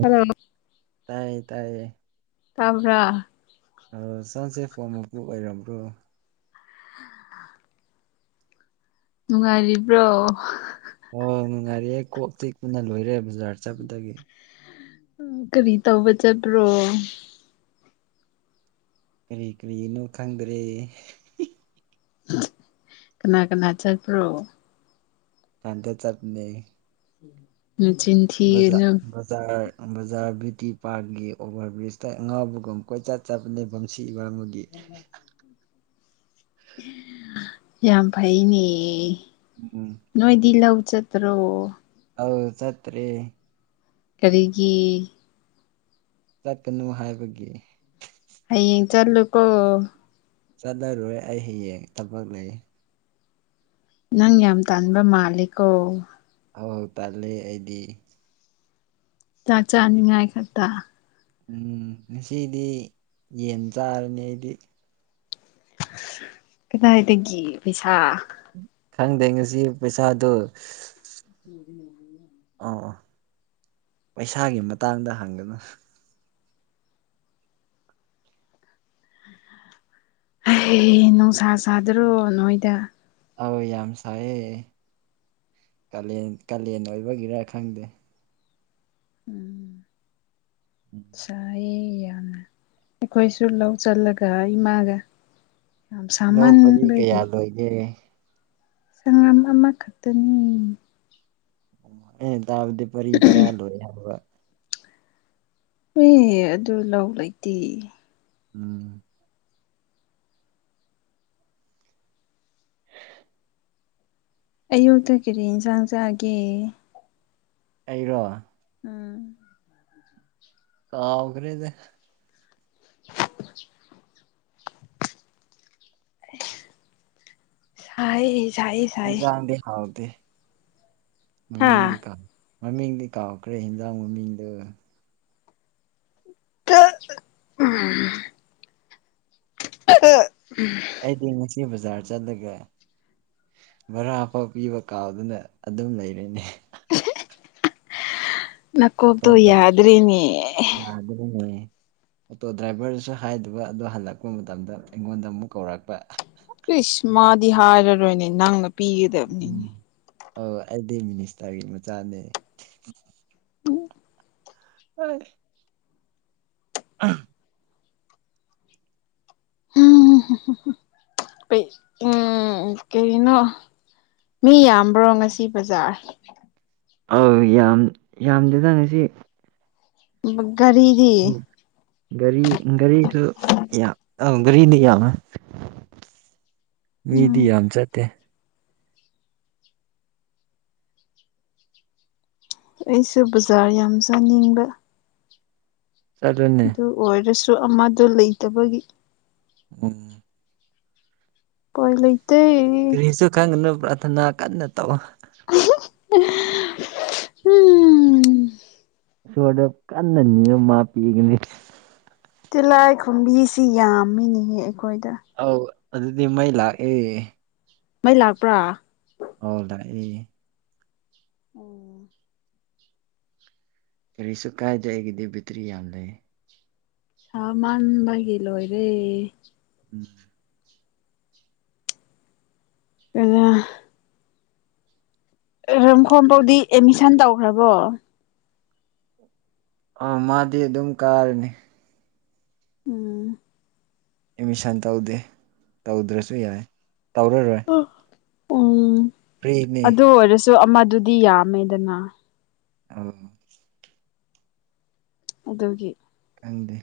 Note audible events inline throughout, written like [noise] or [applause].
hello ꯇꯥꯏꯌꯦ ꯇꯥꯏꯌꯦ ꯇꯕ꯭ꯔ ꯁꯥꯟꯆꯦ ꯐꯣꯔꯃꯞꯕꯨꯨ ꯑꯩꯩꯔꯝ꯭ꯔꯣ [inaudible] ꯅꯨꯡꯉꯥꯏꯔꯤꯕ꯭ꯔꯣ ꯑꯣ ꯅꯨꯡꯉꯥꯏꯔꯤꯦ ꯀꯣꯛ ꯇꯤꯛꯄꯅ ꯂꯣꯏꯔꯦ ꯃꯖꯥꯔ ꯆꯕꯗꯒꯦ ꯎꯝ ꯀꯔꯤꯇꯥꯕꯨꯕ ꯆ ꯄ꯭ꯔꯣ ꯀꯔꯤ ꯀꯔꯤꯅꯣ ꯈꯪꯗ꯭ꯔꯦ ꯀꯅꯥ ꯀꯅꯥ ꯆꯠꯄ꯭ꯔꯣ ꯊꯗꯦ ꯆꯠꯅꯦ ꯎꯝ ꯆꯤꯟꯊꯤꯑꯅ ꯕꯖꯥꯔ ꯕꯖꯥꯔ ꯕꯌꯨꯇꯤ ꯄꯥꯔꯛꯀꯤ ꯑꯣꯚꯔ ꯕ꯭ꯔꯤꯖꯇ ꯑꯉꯥꯎꯕꯒꯨꯝ ꯀꯣꯏꯆ ꯆꯠ ꯆꯥꯄ ꯂꯩꯐꯝꯁꯤ ꯒꯃꯗꯤ ꯌꯥꯝ ꯐꯩꯅꯦ ꯎꯝ ꯅꯣꯏꯗꯤ ꯂꯧ ꯆꯠꯇ꯭ꯔꯣ ꯑ ꯆꯠꯇꯔꯤ ꯀꯔꯤꯒꯤ ꯆꯠꯀꯅꯨ ꯍꯥꯏꯕꯒꯤ ꯑ ꯆꯜꯂꯨ ꯀꯣ ꯆꯠꯂꯔꯣꯏ ꯑꯩ ꯍꯌꯦꯡ ꯊꯕꯛ ꯂꯩ ꯅꯪ ꯌꯥꯝ ꯇꯥꯟꯕ ꯃꯥꯂꯦꯀꯣ ꯑꯋꯥ ꯇꯥꯜꯂꯤ ꯑꯩꯗꯤ ꯆꯥꯛ ꯆꯥꯅꯤꯉꯥꯏ ꯈꯛꯇ ꯎꯝ ꯉꯁꯤꯗꯤ ꯌꯦꯟ ꯆꯥꯔꯅꯤ ꯑꯩꯗꯤ ꯀꯗꯥꯏꯗꯒꯤ ꯄꯩꯁꯥ ꯈꯪꯗꯦ ꯉꯁꯤ ꯄꯩꯁꯥꯗꯨ ꯑꯥ ꯑꯥ ꯄꯩꯁꯥꯒꯤ ꯃꯇꯥꯡꯗ ꯍꯪꯒꯅꯨ ꯍ ꯅꯨꯡꯁꯥ ꯁꯥꯗ꯭ꯔꯣ ꯅꯣꯏꯗ ꯑꯧ ꯌꯥꯝ ꯁꯥꯏꯌꯦꯦ ꯀꯥꯦꯟ ꯀꯥꯂꯦꯟ ꯑꯣꯏꯕꯒꯤꯔ ꯈꯪꯗꯦ ꯎꯝ ꯎꯝ ꯁꯥꯌꯦ ꯑꯩꯈꯣꯏꯁꯨ ꯂꯧ ꯆꯜꯂꯒ ꯏꯃꯥꯒ ꯌꯥꯝ ꯂꯧꯕꯗꯤ ꯁꯥꯃꯟꯕꯒꯤ ꯀꯌꯥ ꯂꯣꯏꯒꯦ ꯁꯉꯝ ꯑꯃꯈꯛꯇꯅꯤ ꯑꯣ ꯑꯦꯟ ꯇꯥꯕꯗꯤ ꯄꯔꯤ ꯇꯔꯥ ꯂꯣꯏ ꯍꯥꯏꯕ ꯑꯦ ꯑꯗꯨ ꯂꯧ ꯂꯩꯇꯦ ꯎꯝ ꯑꯌꯨꯛꯇ ꯀꯔꯤ ꯌꯦꯟꯁꯥꯡ ꯆꯥꯛꯒꯦ [inaudible] ꯀꯥꯎꯒ꯭ꯔꯦꯗꯥ [inaudible] ꯁꯥꯏ ꯌꯦ ꯏꯟꯖꯥꯡꯗꯤ ꯍꯥꯎꯇꯩ ꯍꯥ ꯃꯃꯤꯗꯤ ꯀꯥ ꯃꯃꯤꯡꯗꯤ ꯀꯥꯎꯈ꯭ꯔꯦ ꯍꯦꯟꯖꯥꯡ ꯃꯃꯤꯡꯗꯨꯣ ꯑ ꯎꯝ ꯑ ꯑꯩꯗꯤ ꯏꯆꯦ ꯕꯖꯥꯔ ꯆꯠꯂꯒ ꯚꯔꯥꯐꯥꯎ ꯄꯤꯕ ꯀꯥꯎꯗꯨꯅ ꯑꯗꯨꯝ ꯂꯩꯔꯅꯦ [inaudible] ꯑꯣꯇꯣ ꯅꯀꯣꯕꯗꯣ ꯗ꯭ꯔꯥꯏ ꯌꯥꯗ꯭ꯅꯤ ꯌꯥꯗ꯭ꯔꯦꯅꯦ ꯑꯣꯇꯣ ꯗ꯭ꯔꯥꯏꯚꯔꯗꯨꯁꯨ ꯍꯥꯏꯗꯨꯕ ꯑꯗꯨ ꯍꯜꯂꯛꯄ ꯃꯇꯝꯗ ꯑꯩꯉꯣꯟꯗ ꯑꯃꯨꯛ ꯀꯧꯔꯛꯄ ꯏꯁ ꯃꯥ ꯗꯤ ꯍꯥꯏꯔꯔꯣꯏꯅꯦ ꯅꯪꯅ ꯎꯝ ꯄꯤꯒꯗꯕꯅꯤ ꯑ ꯑꯩꯗꯤ ꯃꯤꯅꯤꯁꯇꯔꯒꯤ ꯃꯆꯥꯅꯦ ꯍ ꯑ ꯎꯝ ꯀꯅꯣ ꯃꯤ ꯌꯥꯝꯕ꯭ꯔꯣ ꯉꯁꯤ ꯕꯖꯥꯔ ꯑ ꯌꯥꯝ ꯌꯥꯝꯗꯦꯗꯥꯅ ꯁꯤ ꯎ ꯎꯝ ꯒꯥꯔꯤ ꯒꯥꯔꯤꯁꯨ ꯌꯥ ꯑ ꯔꯤꯗꯤ ꯌꯥꯝ ꯃꯤꯗꯤ ꯎꯝ ꯌꯥꯝ ꯆꯠꯇꯦ ꯑꯩꯁꯨꯦ ꯕꯖꯥꯔ ꯌꯥꯝ ꯆꯥꯅꯤꯡꯕ ꯆꯠꯂꯨꯅꯦ ꯑꯣꯏ ꯑꯃꯗ ꯂꯩꯇꯕꯒꯤ ꯎ ꯄꯣꯏ ꯂꯩ ꯀꯔꯤꯁꯨ ꯈꯪꯅ ꯄꯔꯊꯅꯥ ꯀꯅꯠꯇꯧꯣ ꯎꯝ ꯁꯣꯔꯗ ꯀꯟꯅꯅꯤꯉ ꯃꯥ ꯄꯤꯒꯅꯤ ꯇꯤꯜꯍꯥꯏꯈꯨꯝꯕꯤꯁꯤ ꯌꯥꯝꯃꯤꯅꯦꯍꯦ ꯑꯩꯈꯣꯏꯗ ꯑꯥꯎ ꯑꯗꯨꯗꯤꯃ ꯏꯂ ꯑꯦ ꯃꯩ ꯂꯥꯛꯄ꯭ꯔꯥ ꯍꯗ ꯑꯣ ꯀꯔꯤꯁꯨ ꯀꯥꯏꯗ ꯑꯩꯒꯤꯗꯤ ꯕꯤꯦꯇ꯭ꯔꯤ ꯌꯥꯝ ꯂꯩ ꯍꯃꯥꯟ ꯃꯥꯒꯤ ꯂꯣꯏꯔꯦ ꯎꯝ [unintelligible] ꯀ [unintelligible] ꯔꯝꯈꯣ ꯐꯥꯎꯗꯤ ꯑꯦꯗꯃꯤꯁꯟ ꯇꯧꯈ꯭ꯔꯕꯣ ꯑꯥ ꯃꯥꯗꯤ ꯑꯗꯨꯝ ꯀꯥꯔꯅꯤ ꯎꯝ ꯑꯦꯠꯃꯤꯁꯟ ꯇꯧꯗꯦ ꯇꯧꯗ꯭ꯔꯁꯨ ꯌꯥꯏꯌꯦ ꯇꯧꯔꯥꯔꯣꯏ ꯎꯝ ꯑꯗꯨ ꯑꯣꯏꯔꯁꯨ ꯑꯗꯣ ꯑꯃꯗꯨꯗꯤ ꯌꯥꯝꯃꯦꯗꯅ ꯑ [unintelligible] ꯑꯗꯨꯒꯤ ꯅꯪꯗꯤ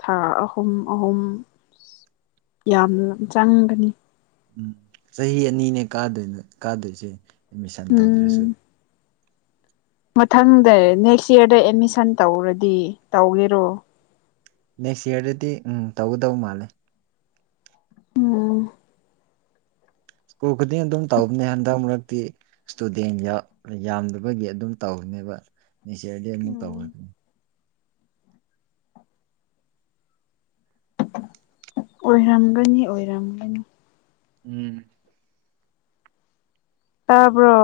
ꯊꯥ ꯑꯍꯨꯝ ꯑꯍꯨꯝ ꯌꯥꯝꯅ ꯆꯪꯒꯅꯤ ꯎꯝ ꯆꯍꯤ ꯑꯅꯤꯅꯦ ꯀꯥꯗꯣꯏꯅꯦ ꯀꯥꯗꯣꯏꯁꯦ ꯑꯦꯠꯃꯤꯁꯟ ꯇꯧꯗ꯭ꯔꯁꯨ ꯎꯝ ꯃꯊꯪꯗ ꯅꯦꯛꯁ ꯌꯥꯔꯗ ꯑꯦꯗꯃꯤꯁꯟ ꯇꯧꯔꯗꯤ ꯇꯧꯒꯦꯔꯣ ꯅꯦꯛꯁ ꯌꯥꯔꯗꯗꯤ ꯎꯝ ꯇꯧꯒꯗꯧ ꯃꯥꯜꯂꯦ ꯑꯝ [unintelligible] ꯁ꯭ꯀꯨꯜ ꯈꯨꯗꯤꯡ ꯑꯗꯨꯝ ꯇꯧꯕꯅꯦ ꯍꯟꯗꯛ ꯃꯔꯛꯇꯤ ꯁꯇꯨꯗꯦꯟ ꯌꯥꯝꯗꯕꯒꯤ ꯑꯗꯨꯝ ꯇꯧꯕꯅꯦꯕ ꯅꯦꯛꯁ ꯌꯥꯔꯗꯤ ꯑꯃꯨꯛ ꯎꯝ ꯇꯧꯒꯅꯤ ꯑꯣꯏꯔꯝꯒꯅꯤ ꯑꯣꯏꯔꯝꯒꯅꯤ ꯎꯝ ꯇꯥꯕ꯭ꯔꯣ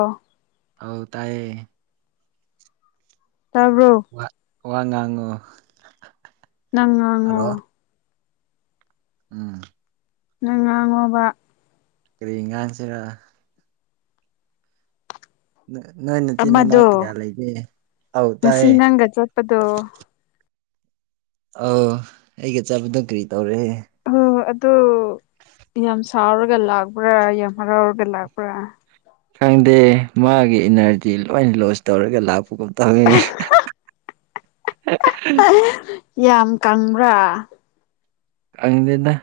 ꯑꯧ ꯇꯥꯏꯌꯦ ꯇꯥꯕ꯭ꯔꯣ ꯋꯥ ꯋꯥ ꯉꯥꯡꯉꯣ ꯅꯪꯉꯥꯡꯉꯣ ꯍꯜꯂꯣ ꯎꯝ ꯅꯪ ꯉꯥꯡꯉꯣꯕ ꯀꯥꯔꯤ ꯉꯥꯡꯁꯤꯔ ꯅꯣꯏ ꯅꯥꯆꯤꯟ ꯅꯥ-ꯅꯥꯎ ꯀꯌꯥ ꯑꯃꯗꯣ ꯂꯩꯒꯦ ꯑꯧ ꯇꯥꯏꯌꯦ ꯉꯁꯤ ꯅꯪꯒ ꯆꯠꯄꯗꯣ ꯑꯧ ꯑꯩꯒ ꯆꯠꯄꯗꯣ ꯀꯔꯤ ꯇꯧꯔꯦ ꯍꯣꯏ ꯑꯗꯨ ꯌꯥꯝ ꯁꯥꯎꯔꯒ ꯂꯥꯛꯄ꯭ꯔꯥ ꯌꯥꯝ ꯍꯔꯥꯎꯔꯒ ꯂꯥꯛꯄ꯭ꯔꯥ ꯈꯪꯗꯦ ꯃꯥꯒꯤ ꯏꯅꯔꯖꯤ ꯂꯣꯏꯅ ꯂꯣꯁ ꯇꯧꯔꯒ ꯂꯥꯛꯄꯒꯨꯝ ꯇꯧꯋꯦ ꯑ [unintelligible] ꯌꯥꯝ ꯀꯪꯕ꯭ꯔꯥ ꯀꯪꯗꯦꯗ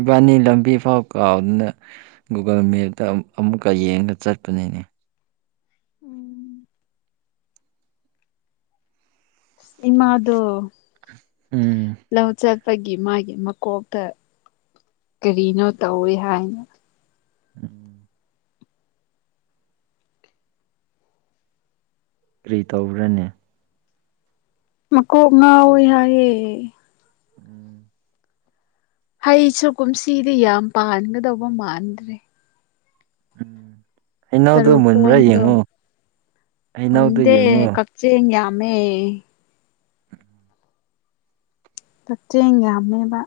ꯏꯕꯥꯅꯤ ꯂꯝꯕꯤ ꯐꯥꯎ ꯀꯥꯎꯗꯅ ꯒꯨꯒꯜ ꯃꯦꯞꯇ ꯑꯃꯨꯛꯀ ꯌꯦꯡꯉꯥꯒ ꯆꯠꯄꯅꯤꯅꯦ ꯏꯃꯥꯗꯣ ꯎꯝ ꯒꯤ ꯃꯥꯒꯤ ꯃꯀꯣꯛꯇ ꯀꯔꯤꯅꯣ ꯇꯧꯏꯤ ꯍꯥꯏꯅ ꯎꯝ ꯀꯔꯤ ꯇꯧꯔꯅꯦ ꯃꯀꯣꯛ ꯉꯥꯎꯋꯏ ꯍꯥꯏꯌꯦꯦ ꯎꯝ ꯍꯩꯁꯨ ꯀꯨꯝꯁꯤꯗꯤ ꯌꯥꯝ ꯄꯥꯟꯒꯗꯧꯕ ꯃꯥꯟꯗ꯭ꯔꯦ ꯎꯝ ꯍꯩꯅꯧꯗꯣ ꯁꯔꯄ ꯃꯨꯟꯕ꯭ꯔꯥ ꯑꯣꯗ ꯌꯦꯡꯉꯣ ꯍꯩꯅꯧꯗꯣ ꯑꯣꯗꯦ ꯌꯦꯡꯉꯣ ꯀꯞꯆꯦ ꯍꯌꯥ ꯑꯃ ꯄꯠꯇꯦꯡꯉ ꯑꯃꯦꯕ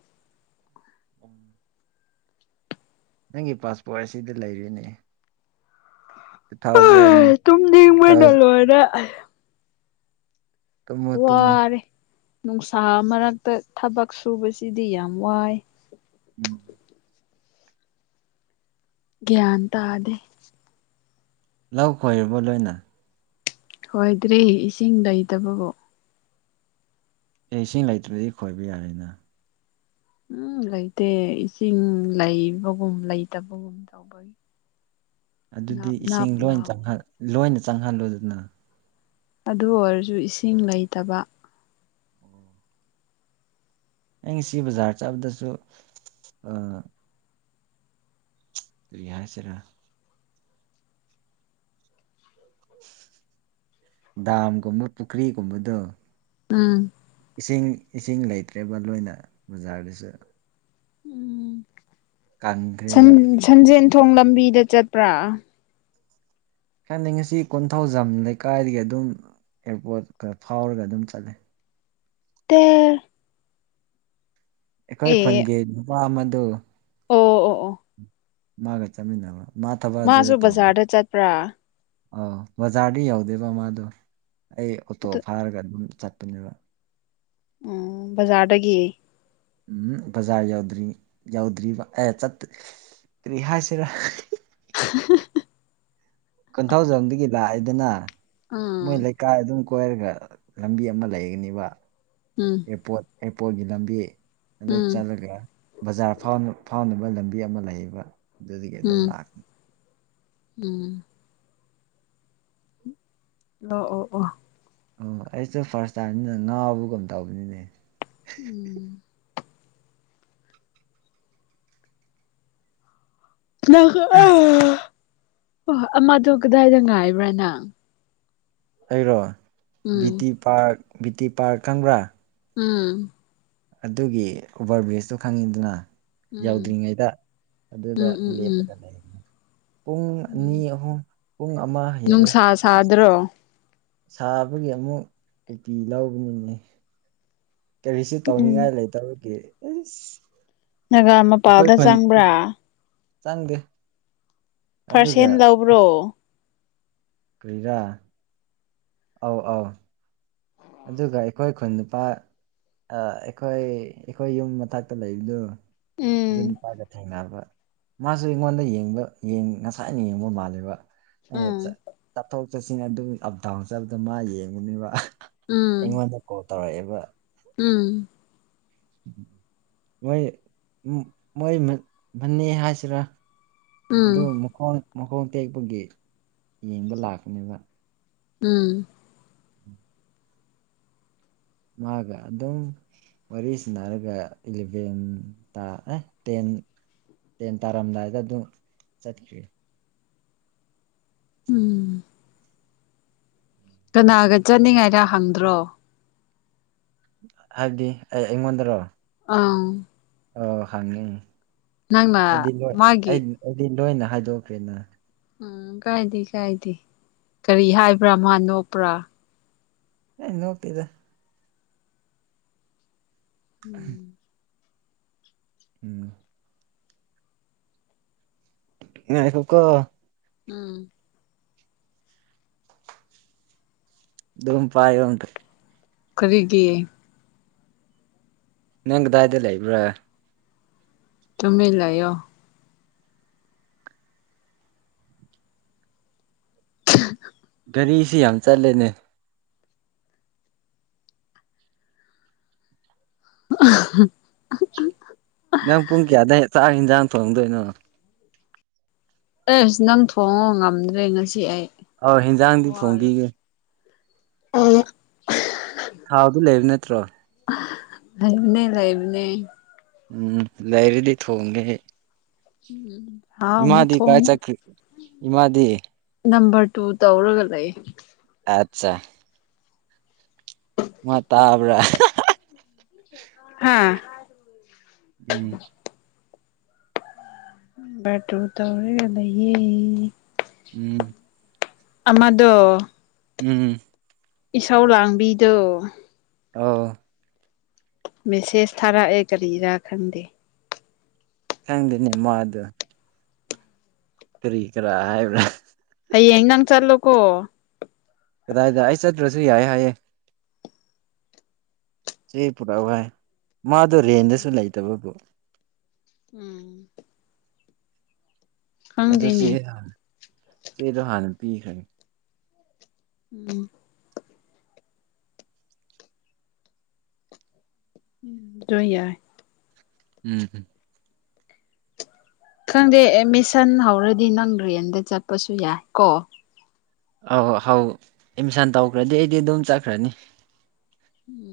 ꯅꯪꯒꯤ ꯄꯥꯁꯄꯣꯔꯠ ꯑꯁꯤꯗ ꯂꯩꯔꯤꯅꯤ ꯑꯥ ꯇꯨꯝꯅꯤꯪꯕꯅꯥ ꯊꯥꯎꯖꯟ ꯂꯣꯏꯔꯦ ꯑꯥ ꯇꯨꯝꯃꯣ ꯇꯨꯝꯃꯣ ꯋꯥꯔꯦ ꯅꯨꯡꯁꯥ ꯃꯔꯛꯇ ꯊꯕꯛ ꯁꯨꯕꯁꯤꯗꯤ ꯌꯥꯝ ꯋꯥꯏ ꯎꯝ ꯒꯦꯌꯥ ꯇꯗꯦ ꯂꯧ ꯈꯣꯏꯔꯕ ꯂꯣꯏꯅ ꯍꯣꯏꯗ꯭ꯔꯤ ꯏꯁꯤꯡ ꯂꯩꯇꯕꯕꯨ ꯑꯦ ꯏꯁꯤꯡ ꯂꯩꯇ꯭ꯔꯗꯤ ꯈꯣꯏꯕ ꯌꯥꯔꯦꯅ ꯎꯝ ꯂꯩꯇꯦ ꯏꯁꯤꯡ ꯂꯩꯕꯒꯨꯝ ꯂꯩꯇꯕꯒꯨꯝ ꯇꯧꯕꯒꯤ ꯑꯗꯨꯗꯤ ꯅꯥꯞ ꯅꯥꯞ ꯏꯁꯤꯡ ꯂꯣꯏꯅ ꯆꯪ ꯂꯥꯎꯕꯒꯤ ꯂꯣꯏꯅ ꯆꯪꯍꯜꯂꯨꯗꯅ ꯑꯗꯨ ꯑꯣꯏꯔꯁꯨ ꯏꯁꯤꯡ ꯂꯩꯇꯕ ꯑꯩ ꯉꯁꯤ ꯕꯖꯥꯔ ꯆꯠꯕꯗꯁꯨ ꯌꯥꯏꯁꯤꯦꯔ ꯗꯥꯝꯒꯨꯝꯕ ꯄꯨꯈ꯭ꯔꯤꯒꯨꯝꯕꯗꯣ ꯎꯝ ꯏꯁꯤꯡ ꯏꯁꯤꯡ ꯂꯩꯇ꯭ꯔꯦꯕ ꯂꯣꯏꯅ ꯕꯖꯥꯔꯗꯁꯨ ꯎꯝ ꯁꯟ ꯀꯪꯈ꯭ꯔꯦꯕ ꯁꯟꯖꯦꯟꯦꯟ ꯊꯣꯡ ꯂꯝꯕꯤꯗ ꯆꯠꯄ꯭ꯔꯥ ꯍꯥꯏꯥꯟꯗꯤ ꯉꯁꯤ ꯀꯣꯟꯊꯧꯖꯝ ꯂꯩꯀꯥꯏꯗꯒꯤ ꯑꯗꯨꯝ ꯑꯦꯌꯥꯔꯄꯣꯔꯠ ꯈꯔ ꯐꯥꯎꯔꯒ ꯑꯗꯨꯝ ꯆꯠꯂꯦ ꯇꯦ ꯑꯩꯈꯣꯏ ꯑꯦ ꯈꯪꯒꯦ ꯅꯨꯄꯥ ꯑꯃ ꯑꯗꯨ ꯑꯣ ꯑꯣ ꯑꯣ ꯃꯥꯒ ꯆꯠꯃꯤꯟꯅꯕ ꯃꯥ ꯊꯕꯛ ꯃꯥꯁꯨ ꯑꯗꯨꯗ ꯇꯧꯕ ꯕꯖꯥꯔꯗ ꯆꯠꯄ꯭ꯔꯥ ꯑꯥꯎ ꯕꯖꯥꯔꯗꯤ ꯌꯧꯗꯦꯕ ꯃꯥꯗꯣ ꯑꯩ ꯑꯣꯇꯣ ꯑꯗꯨ ꯐꯥꯔꯒ ꯑꯗꯨꯝ ꯆꯠꯄꯅꯦꯕ ꯎꯝ ꯕꯖꯥꯔꯗꯒꯤ ꯎꯝ ꯕꯖꯥꯔ ꯌꯗ꯭ꯔꯤ ꯌꯧꯗ꯭ꯔꯤꯕ ꯑꯦ ꯆ ꯀꯔꯤ ꯍꯥꯏꯁꯤꯔꯥ [inaudible] ꯀꯣꯟꯊꯧꯖꯝꯗꯒꯤ ꯂꯥꯛꯑꯦꯗꯅ ꯎꯝ ꯃꯣꯏ ꯂꯩ ꯀꯥꯏ ꯑꯗꯨꯝ ꯏꯁꯀ꯭ꯋꯥꯔꯒ ꯂꯝꯕꯤ ꯑꯃ ꯂꯩꯒꯅꯤꯕ ꯎꯝ ꯏꯄꯣ ꯑꯦꯔꯄꯣꯔꯠꯒꯤ ꯂꯝꯕꯤ ꯑꯗꯨꯗ ꯎꯝ ꯆꯠꯂꯒ ꯕꯖꯥꯔ ꯐꯥꯎ ꯐꯥꯎꯅꯕ ꯂꯝꯕꯤ ꯑꯃ ꯂꯩꯌꯦꯕ ꯑꯗꯨꯗꯤ ꯀꯩ ꯑꯗꯨꯝ ꯎꯝ ꯂꯥꯛꯀꯅꯤ ꯎꯝ ꯂ ꯑꯣ ꯑꯣ ꯑꯣ ꯑꯩꯁꯨꯦ ꯐꯥꯔꯁ ꯇꯥꯏꯝꯁꯤꯅ ꯉꯥꯕꯨꯒꯝ ꯇꯧꯕꯅꯤꯅꯦ ꯎꯝ ꯑ ꯍꯣꯏ ꯑꯃꯗ ꯀꯗꯥꯏꯗ ꯉꯥꯏꯕ꯭ꯔꯥꯅꯪ ꯑꯩꯔꯣ ꯕꯤꯇꯤ ꯄꯥꯔꯛ ꯕꯤꯌꯨꯇꯤ ꯄꯥꯔ ꯈꯪꯕ꯭ꯔꯥ ꯎꯝ ꯑꯗꯨꯒꯤ ꯎꯚꯔ ꯕ꯭ꯔꯤꯖꯇꯨ ꯈꯪꯉꯤꯗꯅ ꯎꯝ ꯌꯧꯗ꯭ꯔꯤꯉꯩꯗ ꯑꯗꯨꯗ ꯎꯝ ꯎꯝ ꯎꯝ ꯂꯦꯞꯄꯒ ꯂꯩ ꯄꯨꯡ ꯑꯅꯤ ꯎꯝ ꯑꯍꯨꯝ ꯄꯨꯡ ꯑꯃ ꯍꯌꯦꯦꯜꯂꯦ ꯅꯨꯡꯁꯥ ꯑꯁ ꯁꯥꯗ꯭ꯔꯣ ꯁꯥꯕꯒꯤ ꯑꯃꯨꯛ ꯀꯨꯄꯤ ꯂꯧꯕꯅꯤ ꯀꯔꯤꯁꯤ ꯎꯝ ꯇꯧꯅꯤꯡꯉꯥꯏ ꯂꯩꯇꯕꯒꯤ ꯎꯝ ꯅꯥꯒꯥ ꯃꯄꯥꯜꯗ ꯆꯪꯕ꯭ꯔꯥ ꯆꯪꯗꯦ ꯑꯗꯨꯒ ꯄꯥꯔꯁꯦꯟ ꯂꯧꯕ꯭ꯔꯣ ꯀ꯭ꯔꯤꯗꯥꯥ ꯑ ꯑ ꯑꯗꯨꯒ ꯑꯩꯈꯣꯏ ꯈꯨꯟ ꯅꯨꯄꯥ ꯑꯩꯈꯣꯏ ꯑꯩꯈꯣꯏ ꯌꯨꯝ ꯃꯊꯛꯇ ꯂꯩꯕꯗꯨꯣ ꯑꯗꯨ ꯎꯝ ꯅꯨꯄꯥꯥꯏꯒ ꯊꯦꯡꯅꯕ ꯃꯥꯁꯨ ꯑꯩꯉꯣꯟꯗ ꯌꯦꯡꯕ ꯉꯁꯥꯏꯅ ꯌꯦꯡꯕ ꯃꯥꯜꯂꯦꯕ ꯆꯥ ꯎꯝ ꯆ ꯊ ꯆꯠꯁꯤꯡ ꯑꯗꯨꯒꯤ ꯑꯞ ꯗꯥꯎꯟ ꯆꯠꯕꯗ ꯃꯥ ꯌꯦꯡꯉꯨꯅꯦꯕ ꯎꯝ ꯏꯉꯅꯣꯦ ꯇꯧꯔꯛꯑꯦꯕ ꯎꯝ ꯃꯣꯏ ꯃꯣꯏ ꯃꯅꯤ ꯍꯥꯏꯁꯤꯔꯥ ꯎꯝ ꯑꯗꯨ ꯃꯣꯟ ꯃꯈꯣꯡ ꯇꯦꯛꯄꯒꯤ ꯌꯦꯡꯕ ꯂꯥꯛꯀꯅꯦꯕ ꯎꯝ ꯎꯝ ꯃꯥꯒ ꯑꯗꯨꯝ ꯋꯥꯔꯤ ꯁꯟꯅꯔꯒ ꯏꯂꯚꯦꯟ ꯇ ꯑꯦ ꯇꯦꯟ ꯇꯦꯟ ꯇꯥꯔꯝꯗꯥꯏꯗ ꯑꯗꯨꯝ ꯆꯠꯈ꯭ꯔꯤꯦ ꯎꯝ ꯀꯅꯥꯒ ꯆꯠꯅꯤꯡꯉꯥꯏꯔ ꯍꯪꯗ꯭ꯔꯣ ꯍꯥꯏꯕꯗꯤ ꯑꯩ ꯑꯩꯉꯣꯟꯗꯔꯣ ꯑꯪ ꯑ ꯍꯪꯉꯤ ꯅꯪꯃ ꯃꯥꯒꯤ ꯑꯩꯗꯤ ꯂꯣꯏꯅ ꯍꯥꯏꯗꯣꯛꯀꯦꯅ ꯎꯝ ꯀꯥꯏꯗꯦ ꯀꯥꯏꯗꯦ ꯀꯔꯤ ꯍꯥꯏꯕ꯭ꯔꯥ ꯃꯥ ꯅꯣꯛꯄ꯭ꯔꯥ ꯑꯦ ꯅꯣꯞꯇꯦꯗ ꯎꯝ ꯎꯝ ꯉꯥꯏꯈꯣ ꯀꯣ ꯎꯝ ꯑꯗꯨꯝ ꯄꯥꯏꯇ ꯀꯔꯤꯒꯤ ꯅꯪꯗꯥꯏꯗꯂ ꯏꯕ꯭ꯔꯥ ꯆꯃꯦꯂꯣ [inaudible] ꯒꯥꯔꯤꯁꯤ ꯌꯥꯝ ꯆꯠꯂꯦꯅꯦ [inaudible] ꯅꯪ ꯄꯨꯡ ꯀꯌꯥꯗ ꯆꯥꯛ ꯌꯦꯟꯖꯥꯡ ꯊꯣꯡꯗꯣꯏꯅꯣ ꯑꯦꯁ ꯅꯪ ꯊꯣꯡꯉꯣ ꯉꯝꯗ꯭ꯔꯦ ꯉꯁꯤ ꯑꯩ ꯍꯟꯖꯥꯡꯗꯤ ꯊꯣꯡꯈꯤꯒꯦ ꯎꯝ ꯊꯥꯎꯗꯨ ꯂꯩꯕꯅꯦ ꯇ꯭ꯔꯥ ꯂꯥꯏꯕꯅꯦ ꯂꯩꯥꯏꯕꯅꯦ ꯎꯝ ꯂꯩꯔꯗꯤ ꯊꯣꯡꯒꯦ ꯍꯦꯛ ꯎꯝ ꯏꯃꯥꯗꯤ ꯀꯥꯏ ꯆꯀ꯭ꯔꯤ ꯏꯃꯥꯗꯤ ꯅꯝꯕꯔ ꯇꯨ ꯇꯧꯔꯒ ꯂꯩ ꯑꯩ ꯑꯠꯆꯥ ꯃꯥ ꯇꯥꯕ꯭ꯔꯥ ꯍꯥꯥ ꯎꯝ ꯦꯇꯔ ꯇꯧꯔꯦꯒꯗꯌꯦ [unintelligible] ꯎꯝ ꯑꯃꯗꯣ ꯎꯝ ꯏꯁꯧ ꯂꯥꯡꯕꯤꯗꯣ ꯑꯣ ꯃꯦꯁꯦꯁ ꯊꯥꯔꯛꯑꯦ ꯀꯔꯤꯔꯥ ꯈꯪꯗꯦ ꯈꯪꯗꯦꯅꯦ ꯃꯥꯗꯨ ꯀꯔꯤ ꯀꯔꯥ ꯍꯥꯏꯕ꯭ꯔ ꯍꯌꯦꯡ ꯅꯪ ꯆꯠꯂꯣꯀꯣ ꯀꯗꯥꯏꯗ ꯑꯩ ꯆꯠꯇ꯭ꯔꯁꯨ ꯌꯥꯏ ꯍꯥꯏꯌꯦ ꯆꯦ ꯄꯨꯔꯛꯎ ꯍꯥꯏ ꯃꯥꯗꯣ ꯔꯦꯟꯗꯁꯨ ꯂꯩꯇꯕꯕꯨ ꯎꯝ ꯑꯗꯨ ꯈꯪꯗꯦꯅꯦ ꯆ [unintelligible] ꯆꯦꯗꯣ ꯍꯥꯟꯅ ꯄꯈꯔꯦ ꯎꯝ ꯁꯨꯣꯏ ꯌꯥꯏ [unintelligible] ꯎꯝ ꯈꯪꯗꯦ ꯑꯦꯠꯃꯤꯁꯟ ꯍꯧꯔꯗꯤ ꯅꯪ ꯗ꯭ꯔꯦꯟꯗ ꯆꯠꯄꯁꯨ ꯌꯥꯏ ꯀꯣ ꯑꯧ ꯍꯧꯏ ꯑꯦꯠꯃꯤꯁꯟ ꯇꯧꯈ꯭ꯔꯗꯤ ꯑꯩꯗꯤ ꯑꯗꯨꯝ ꯆꯠꯈ꯭ꯔꯅꯤ ꯎꯝ